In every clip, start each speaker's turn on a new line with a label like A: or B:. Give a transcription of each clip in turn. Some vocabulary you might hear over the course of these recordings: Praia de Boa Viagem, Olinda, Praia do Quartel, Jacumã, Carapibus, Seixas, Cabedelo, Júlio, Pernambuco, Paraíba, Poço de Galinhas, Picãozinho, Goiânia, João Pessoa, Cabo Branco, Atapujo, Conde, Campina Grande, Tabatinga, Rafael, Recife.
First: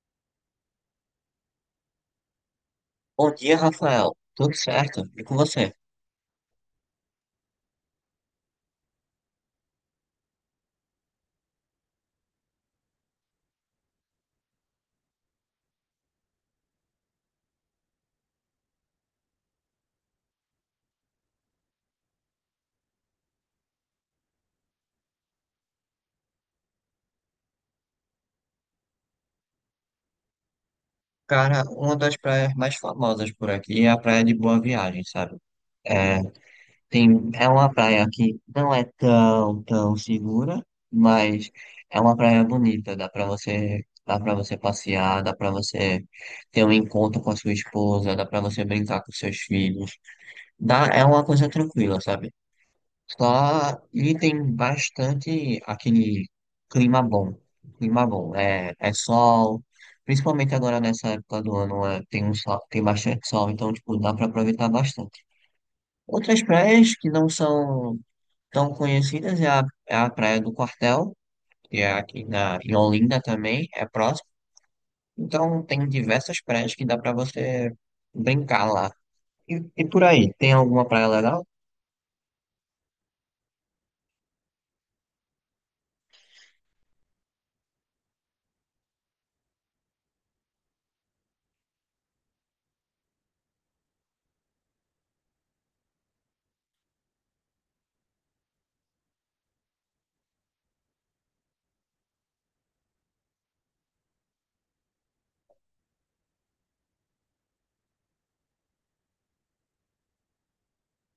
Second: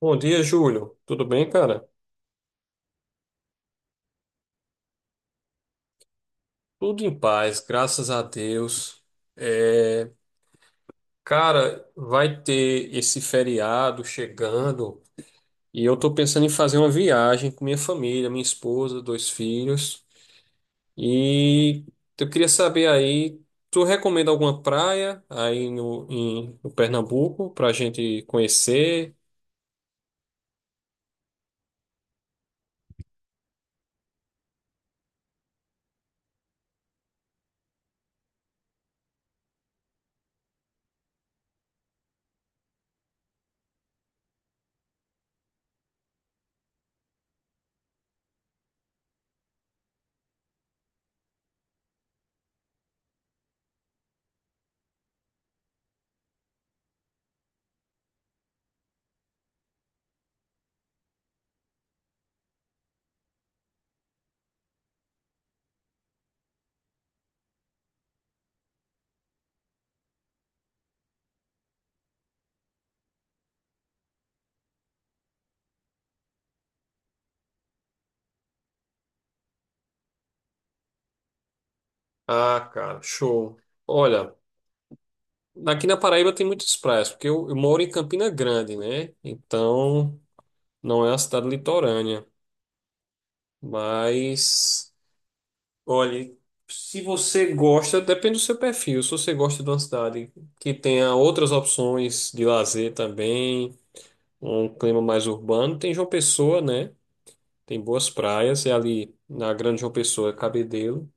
A: Bom dia, Júlio. Tudo bem, cara?
B: Bom dia, Rafael. Tudo certo? E com você?
A: Tudo em paz, graças a Deus. É, Cara, vai ter esse feriado chegando e eu tô pensando em fazer uma viagem com minha família, minha esposa, dois filhos. E eu queria saber aí, tu recomenda alguma praia aí no Pernambuco pra gente conhecer?
B: Cara, uma das praias mais famosas por aqui é a Praia de Boa Viagem, sabe? É, tem, é uma praia que não é tão segura, mas é uma praia bonita. Dá para você passear, dá pra você ter um encontro com a sua esposa, dá pra você brincar com seus filhos. Dá, é uma coisa tranquila, sabe? Só ele tem bastante aquele clima bom. Clima bom. É sol. Principalmente agora nessa época do ano, é, tem um sol, tem bastante sol, então tipo, dá para aproveitar bastante. Outras praias que não são tão conhecidas é a Praia do Quartel, que é em Olinda também, é próximo. Então tem diversas praias que dá para você brincar lá. E, e por aí, tem alguma praia legal?
A: Ah, cara, show. Olha, aqui na Paraíba tem muitas praias, porque eu moro em Campina Grande, né? Então, não é uma cidade litorânea, mas olhe, se você gosta, depende do seu perfil. Se você gosta de uma cidade que tenha outras opções de lazer também, um clima mais urbano, tem João Pessoa, né? Tem boas praias, e ali na Grande João Pessoa é Cabedelo.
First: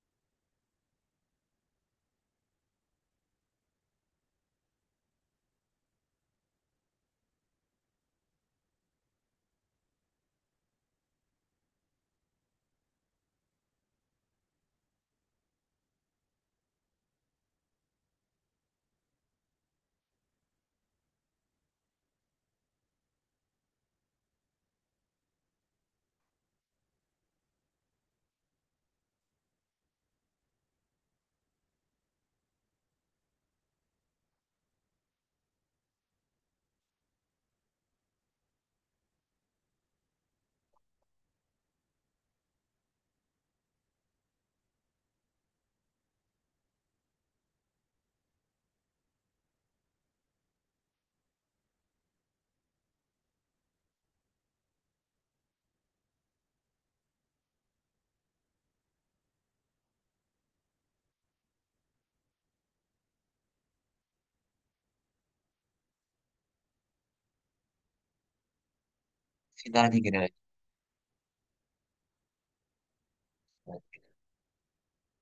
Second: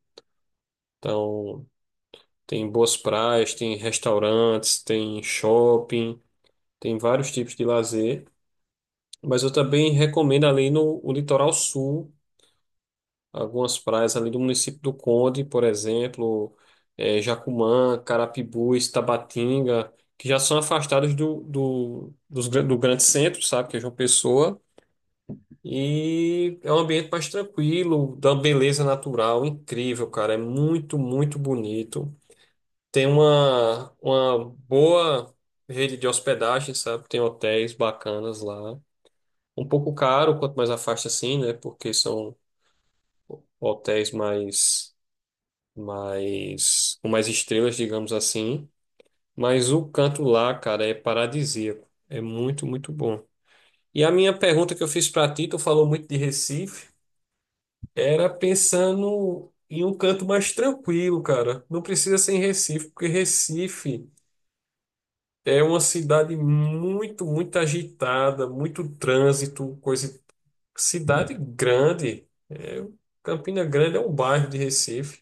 A: Então, tem boas praias, tem restaurantes, tem shopping, tem vários tipos de lazer. Mas eu também recomendo ali no o litoral sul. Algumas praias ali do município do Conde, por exemplo, Jacumã, Carapibus, Tabatinga, que já são afastados do do grande centro, sabe, que é João Pessoa, e é um ambiente mais tranquilo, dá uma beleza natural incrível, cara, é muito, muito bonito. Tem uma boa rede de hospedagem, sabe, tem hotéis bacanas lá. Um pouco caro, quanto mais afasta assim, né? Porque são hotéis mais com mais estrelas, digamos assim. Mas o canto lá, cara, é paradisíaco. É muito, muito bom. E a minha pergunta que eu fiz para ti, tu falou muito de Recife, era pensando em um canto mais tranquilo, cara. Não precisa ser em Recife, porque Recife é uma cidade muito, muito agitada, muito trânsito,
B: Cidade
A: coisa.
B: Grande.
A: Cidade grande. É, Campina Grande é um bairro de Recife.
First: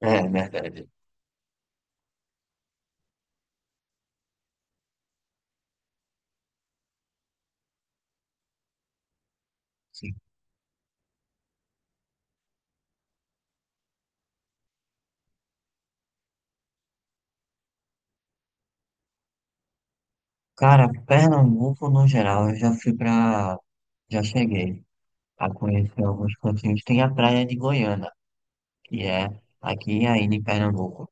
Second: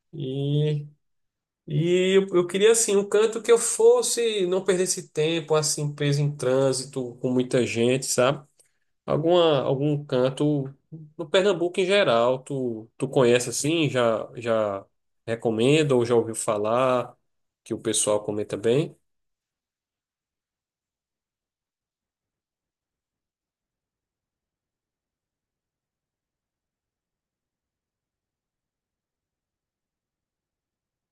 B: É,
A: e
B: verdade.
A: E eu queria assim um canto que eu fosse, não perdesse tempo, assim, preso em trânsito, com muita gente, sabe? Algum canto no Pernambuco em geral, tu conhece assim, já recomenda ou já ouviu falar que o pessoal comenta bem?
B: Cara, Pernambuco no geral, eu já fui pra. Já cheguei a conhecer alguns cantinhos. Tem a praia de Goiânia, que é aqui ainda em Pernambuco,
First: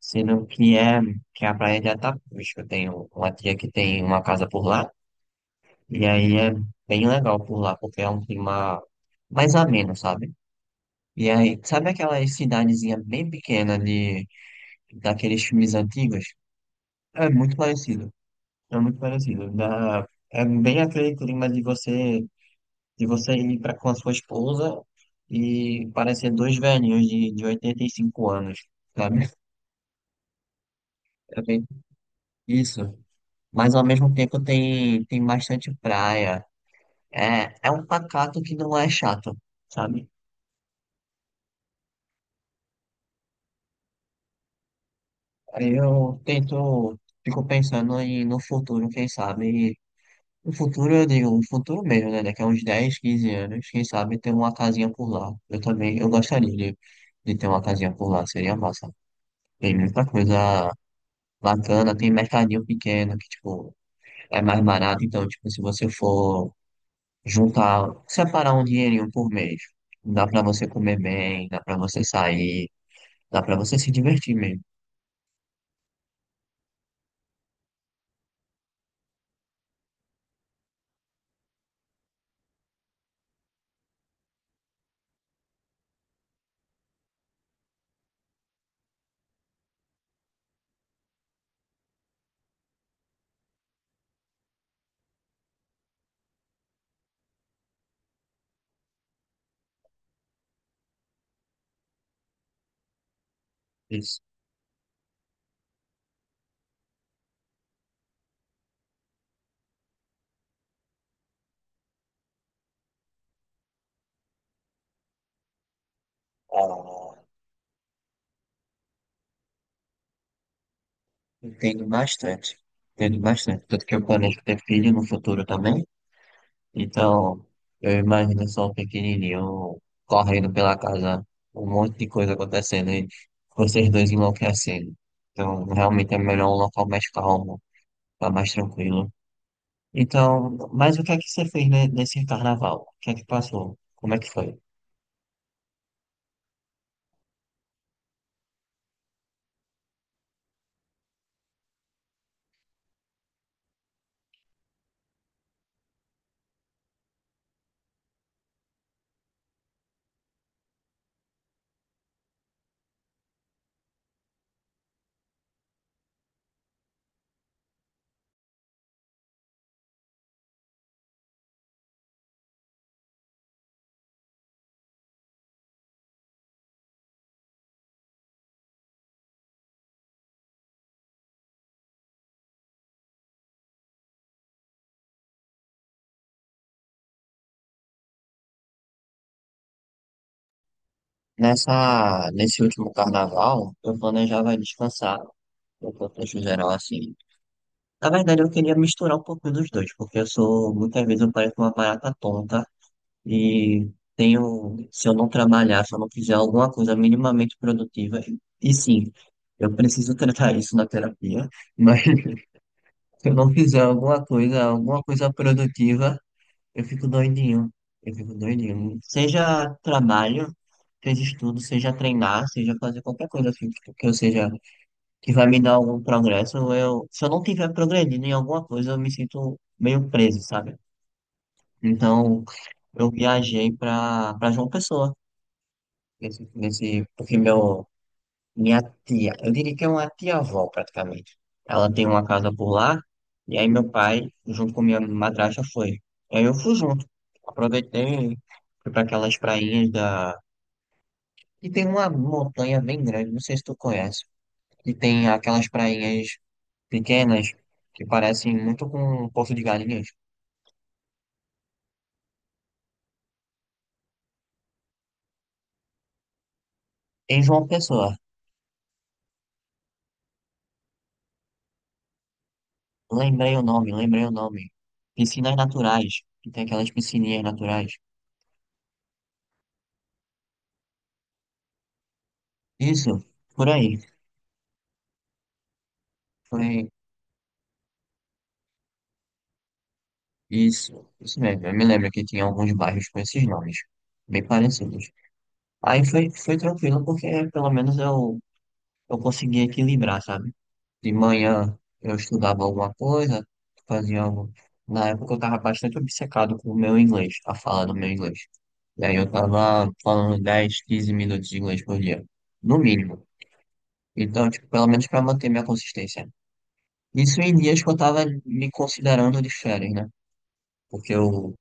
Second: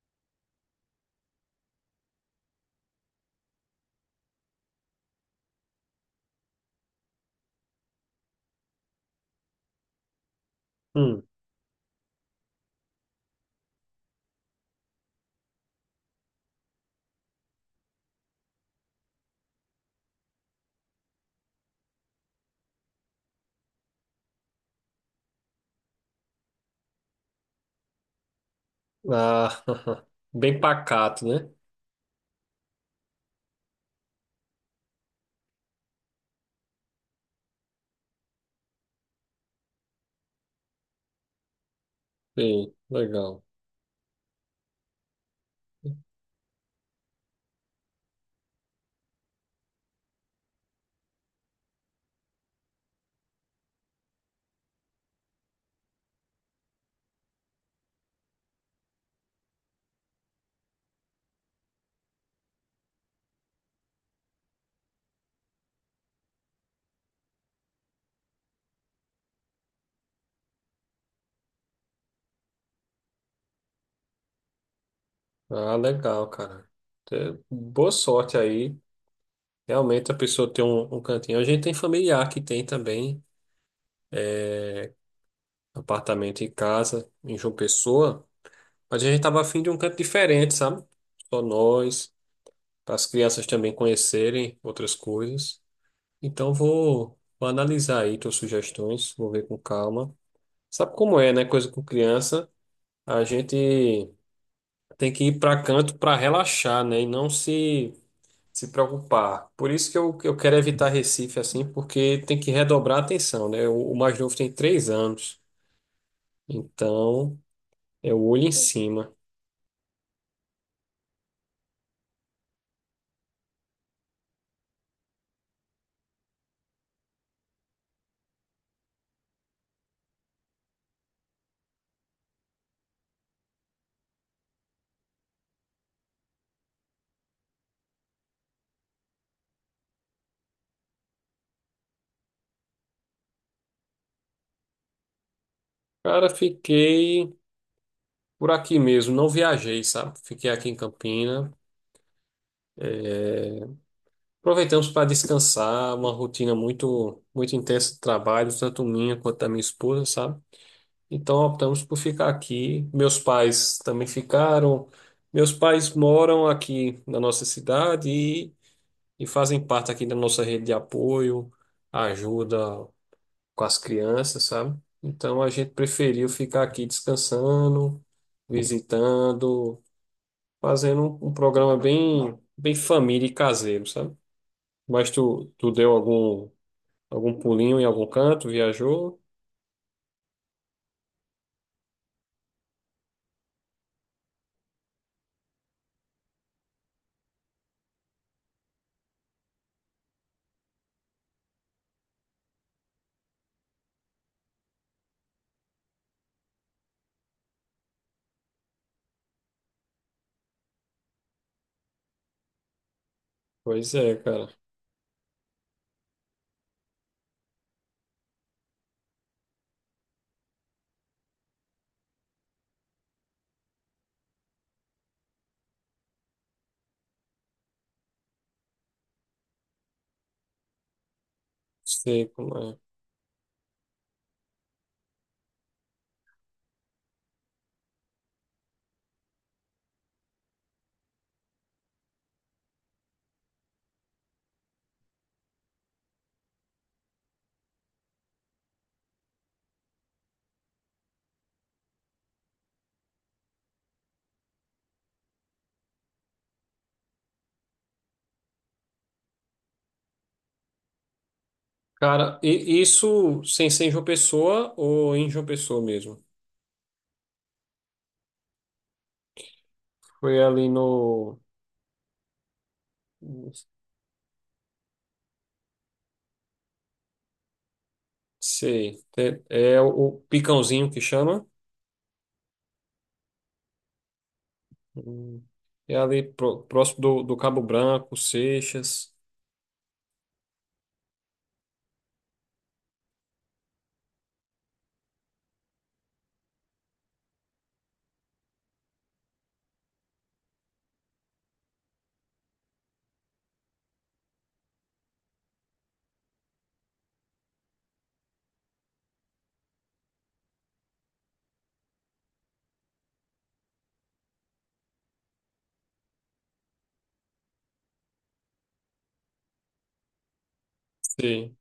B: sendo que é a praia de Atapujo. Eu tenho uma tia que tem uma casa por lá, e aí é bem legal por lá, porque é um clima mais ameno, sabe?
A: Hum.
B: E aí, sabe aquela cidadezinha bem pequena de, daqueles filmes antigos? É muito parecido, é muito parecido. Da, é bem aquele clima de você. Se você ir pra, com a sua esposa e parecer dois velhinhos de 85 anos, sabe?
A: Ah, bem pacato,
B: É
A: né?
B: bem isso. Mas ao mesmo tempo tem, tem bastante praia. É, é um pacato que não é chato, sabe?
A: Sim, legal.
B: Aí eu tento, fico pensando em, no futuro, quem sabe. No futuro, eu digo, no futuro mesmo, né? Daqui a uns 10, 15 anos, quem sabe ter uma casinha por lá. Eu também, eu gostaria de ter uma casinha por lá, seria massa. Tem muita coisa bacana, tem mercadinho pequeno que, tipo, é mais barato. Então, tipo, se você for juntar, separar um dinheirinho por mês, dá pra você comer bem, dá pra você sair, dá pra você se divertir mesmo.
A: Ah, legal, cara. Boa sorte aí. Realmente a pessoa tem um cantinho. A gente tem familiar que tem também apartamento em casa, em João Pessoa, mas a gente estava afim de um canto diferente, sabe? Só nós, para as crianças também conhecerem outras coisas. Então vou analisar aí tuas sugestões, vou ver com calma. Sabe como é, né? Coisa com criança, a gente
B: Isso.
A: tem que ir para canto para relaxar, né? E não se preocupar. Por isso que eu quero evitar Recife assim, porque tem que redobrar a atenção, né? O mais novo tem 3 anos,
B: Ah,
A: então é o olho em cima.
B: entendo bastante. Entendo bastante. Tanto que eu planejo ter filho no futuro também. Então, eu imagino só o pequenininho correndo pela casa, um monte de coisa acontecendo e vocês dois enlouquecendo. Então, realmente é melhor um local mais calmo, tá mais tranquilo. Então, mas o que é que você fez nesse carnaval? O que é que passou? Como é que foi?
A: Cara, fiquei por aqui mesmo, não viajei, sabe? Fiquei aqui em Campina. Aproveitamos para descansar, uma rotina muito, muito intensa de trabalho, tanto minha quanto da minha esposa, sabe? Então optamos por ficar aqui. Meus pais também ficaram. Meus pais moram aqui na nossa cidade e fazem parte aqui da nossa rede de apoio, ajuda com as crianças, sabe? Então a gente preferiu ficar aqui descansando, visitando, fazendo um programa bem, bem família e caseiro, sabe? Mas tu deu algum pulinho em algum canto, viajou?
B: Nesse último carnaval, eu planejava descansar, no contexto geral, assim. Na verdade, eu queria misturar um pouquinho dos dois, porque eu sou, muitas vezes eu pareço uma barata tonta e tenho, se eu não trabalhar, se eu não fizer alguma coisa minimamente produtiva, e sim, eu preciso tratar isso na terapia, mas se eu não fizer
A: Pois é, cara.
B: alguma coisa produtiva, eu fico doidinho. Eu fico doidinho. Seja trabalho, seja estudo, seja treinar, seja fazer qualquer coisa assim, que eu seja, que vai me dar algum progresso, eu, se eu não tiver progredindo em alguma coisa, eu me sinto meio preso, sabe?
A: Sei
B: Então,
A: como é.
B: eu viajei pra João Pessoa, porque meu, minha tia, eu diria que é uma tia-avó praticamente. Ela tem uma casa por lá, e aí meu pai, junto com minha madrasta, foi. E aí eu fui junto. Aproveitei, fui para aquelas prainhas da. E tem uma montanha bem grande, não sei se tu conhece. E tem aquelas prainhas pequenas que parecem muito com um Poço de Galinhas.
A: Cara, e isso sem ser em João Pessoa ou em João Pessoa mesmo?
B: Em João Pessoa,
A: Foi ali no.
B: lembrei o nome, lembrei o nome. Piscinas naturais, que tem aquelas piscininhas naturais.
A: Sei. É o Picãozinho que chama.
B: Isso, por aí.
A: Hum. É ali
B: Foi
A: próximo do Cabo Branco, Seixas.
B: isso, isso mesmo. Eu me lembro que tinha alguns bairros com esses nomes, bem parecidos. Aí foi, foi tranquilo, porque pelo menos eu conseguia equilibrar, sabe? De manhã eu estudava alguma coisa, fazia algo. Na época eu tava bastante obcecado com o meu inglês, a fala do meu inglês. E aí eu tava falando 10, 15 minutos de inglês por dia, no mínimo. Então, tipo, pelo menos para manter minha consistência. Isso em dias que eu tava me considerando de férias, né? Porque eu
A: Sei.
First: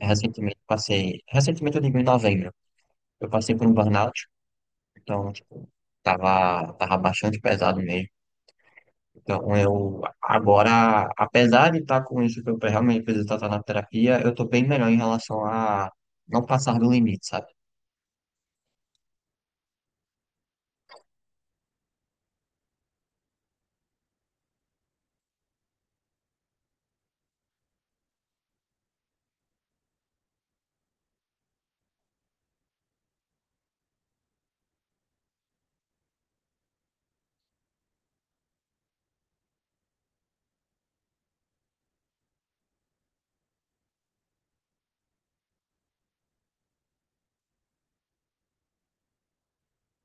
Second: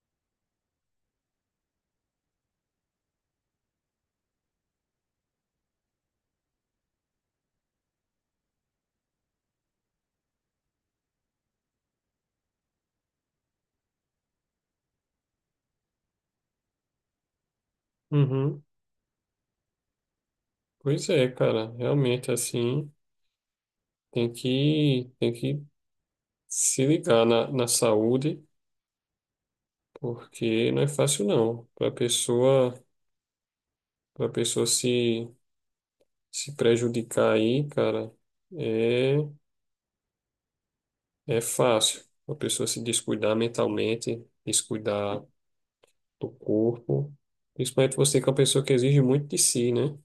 B: recentemente passei, recentemente eu digo em novembro, eu passei por um burnout, então, tipo, tava bastante pesado mesmo. Então, eu agora, apesar de estar com isso que eu realmente preciso tratar na terapia, eu tô bem melhor em relação a não passar do limite, sabe?
A: Uhum. Pois é, cara. Realmente, assim, tem que, se ligar na saúde, porque não é fácil não. Para pessoa se prejudicar aí, cara, é é fácil. A pessoa se descuidar mentalmente, descuidar do corpo, principalmente você que é uma pessoa que exige muito de si, né?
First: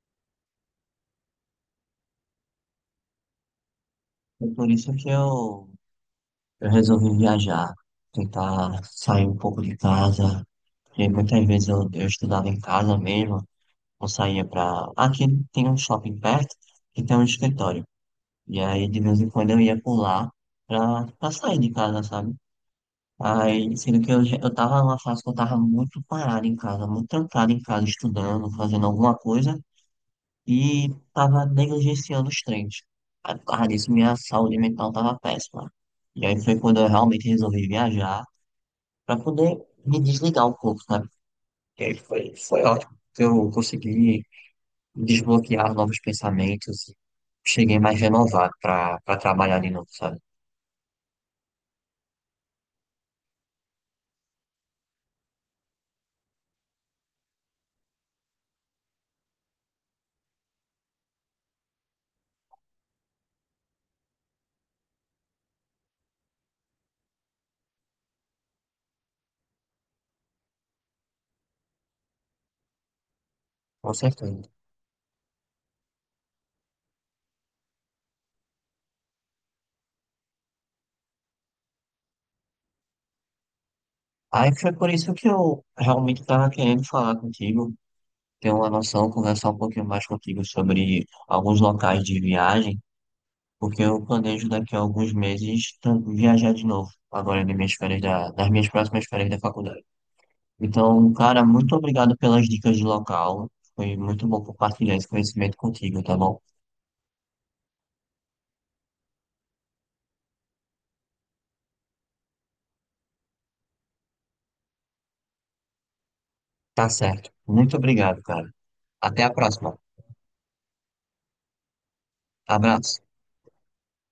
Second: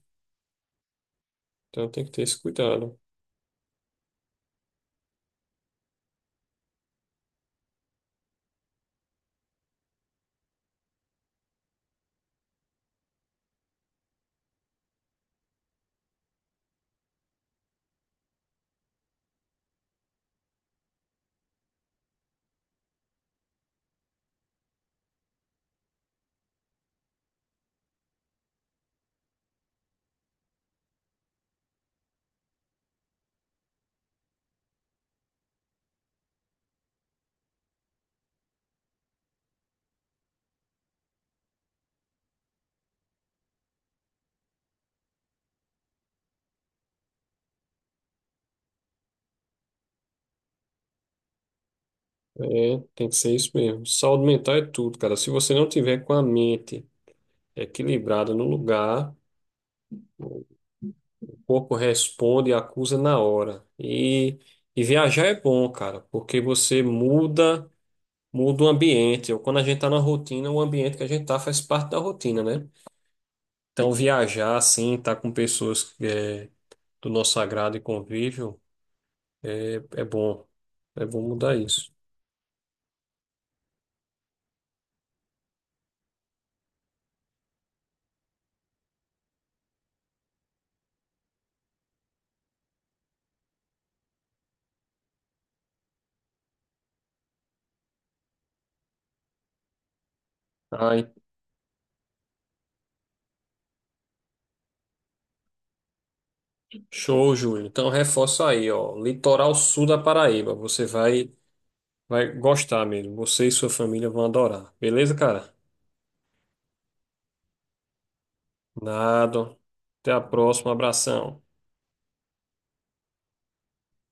A: Então tem que ter esse cuidado.
B: E por isso que eu resolvi viajar, tentar sair um pouco de casa, porque muitas vezes eu estudava em casa mesmo, ou saía pra Aqui tem um shopping perto que tem um escritório. E aí, de vez em quando, eu ia pular pra sair de casa, sabe? Aí, sendo que eu, eu tava numa fase que eu tava muito parado em casa, muito trancado em casa, estudando, fazendo alguma coisa, e tava negligenciando os treinos. Aí, por causa disso, minha saúde mental tava péssima. E aí foi quando eu realmente resolvi viajar, pra poder me desligar um pouco, sabe? E aí foi, foi ótimo, que eu consegui desbloquear novos pensamentos, cheguei mais renovado pra trabalhar de novo, sabe?
A: É, tem que ser isso mesmo. Saúde mental é tudo, cara. Se você não tiver com a mente equilibrada no lugar, corpo responde e acusa na hora. E viajar é bom, cara, porque você muda, muda o ambiente. Ou quando a gente tá na rotina, o ambiente que a gente tá faz parte da rotina, né? Então
B: Com certeza.
A: viajar, assim, tá com pessoas do nosso agrado e convívio, é bom. É bom mudar isso.
B: Aí foi por isso que eu realmente estava querendo falar contigo, ter uma noção, conversar um pouquinho mais contigo sobre alguns locais de viagem, porque eu planejo daqui a alguns meses viajar de novo, agora nas minhas nas minhas próximas férias da faculdade.
A: Ai,
B: Então, cara, muito obrigado pelas dicas de local. Foi muito bom compartilhar esse conhecimento contigo, tá bom?
A: show, Júlio. Então reforça aí, ó. Litoral sul da Paraíba. Vai gostar mesmo. Você e sua família vão adorar. Beleza, cara?
B: Tá certo. Muito obrigado, cara. Até a
A: Nada.
B: próxima.
A: Até a próxima. Abração.
B: Abraço.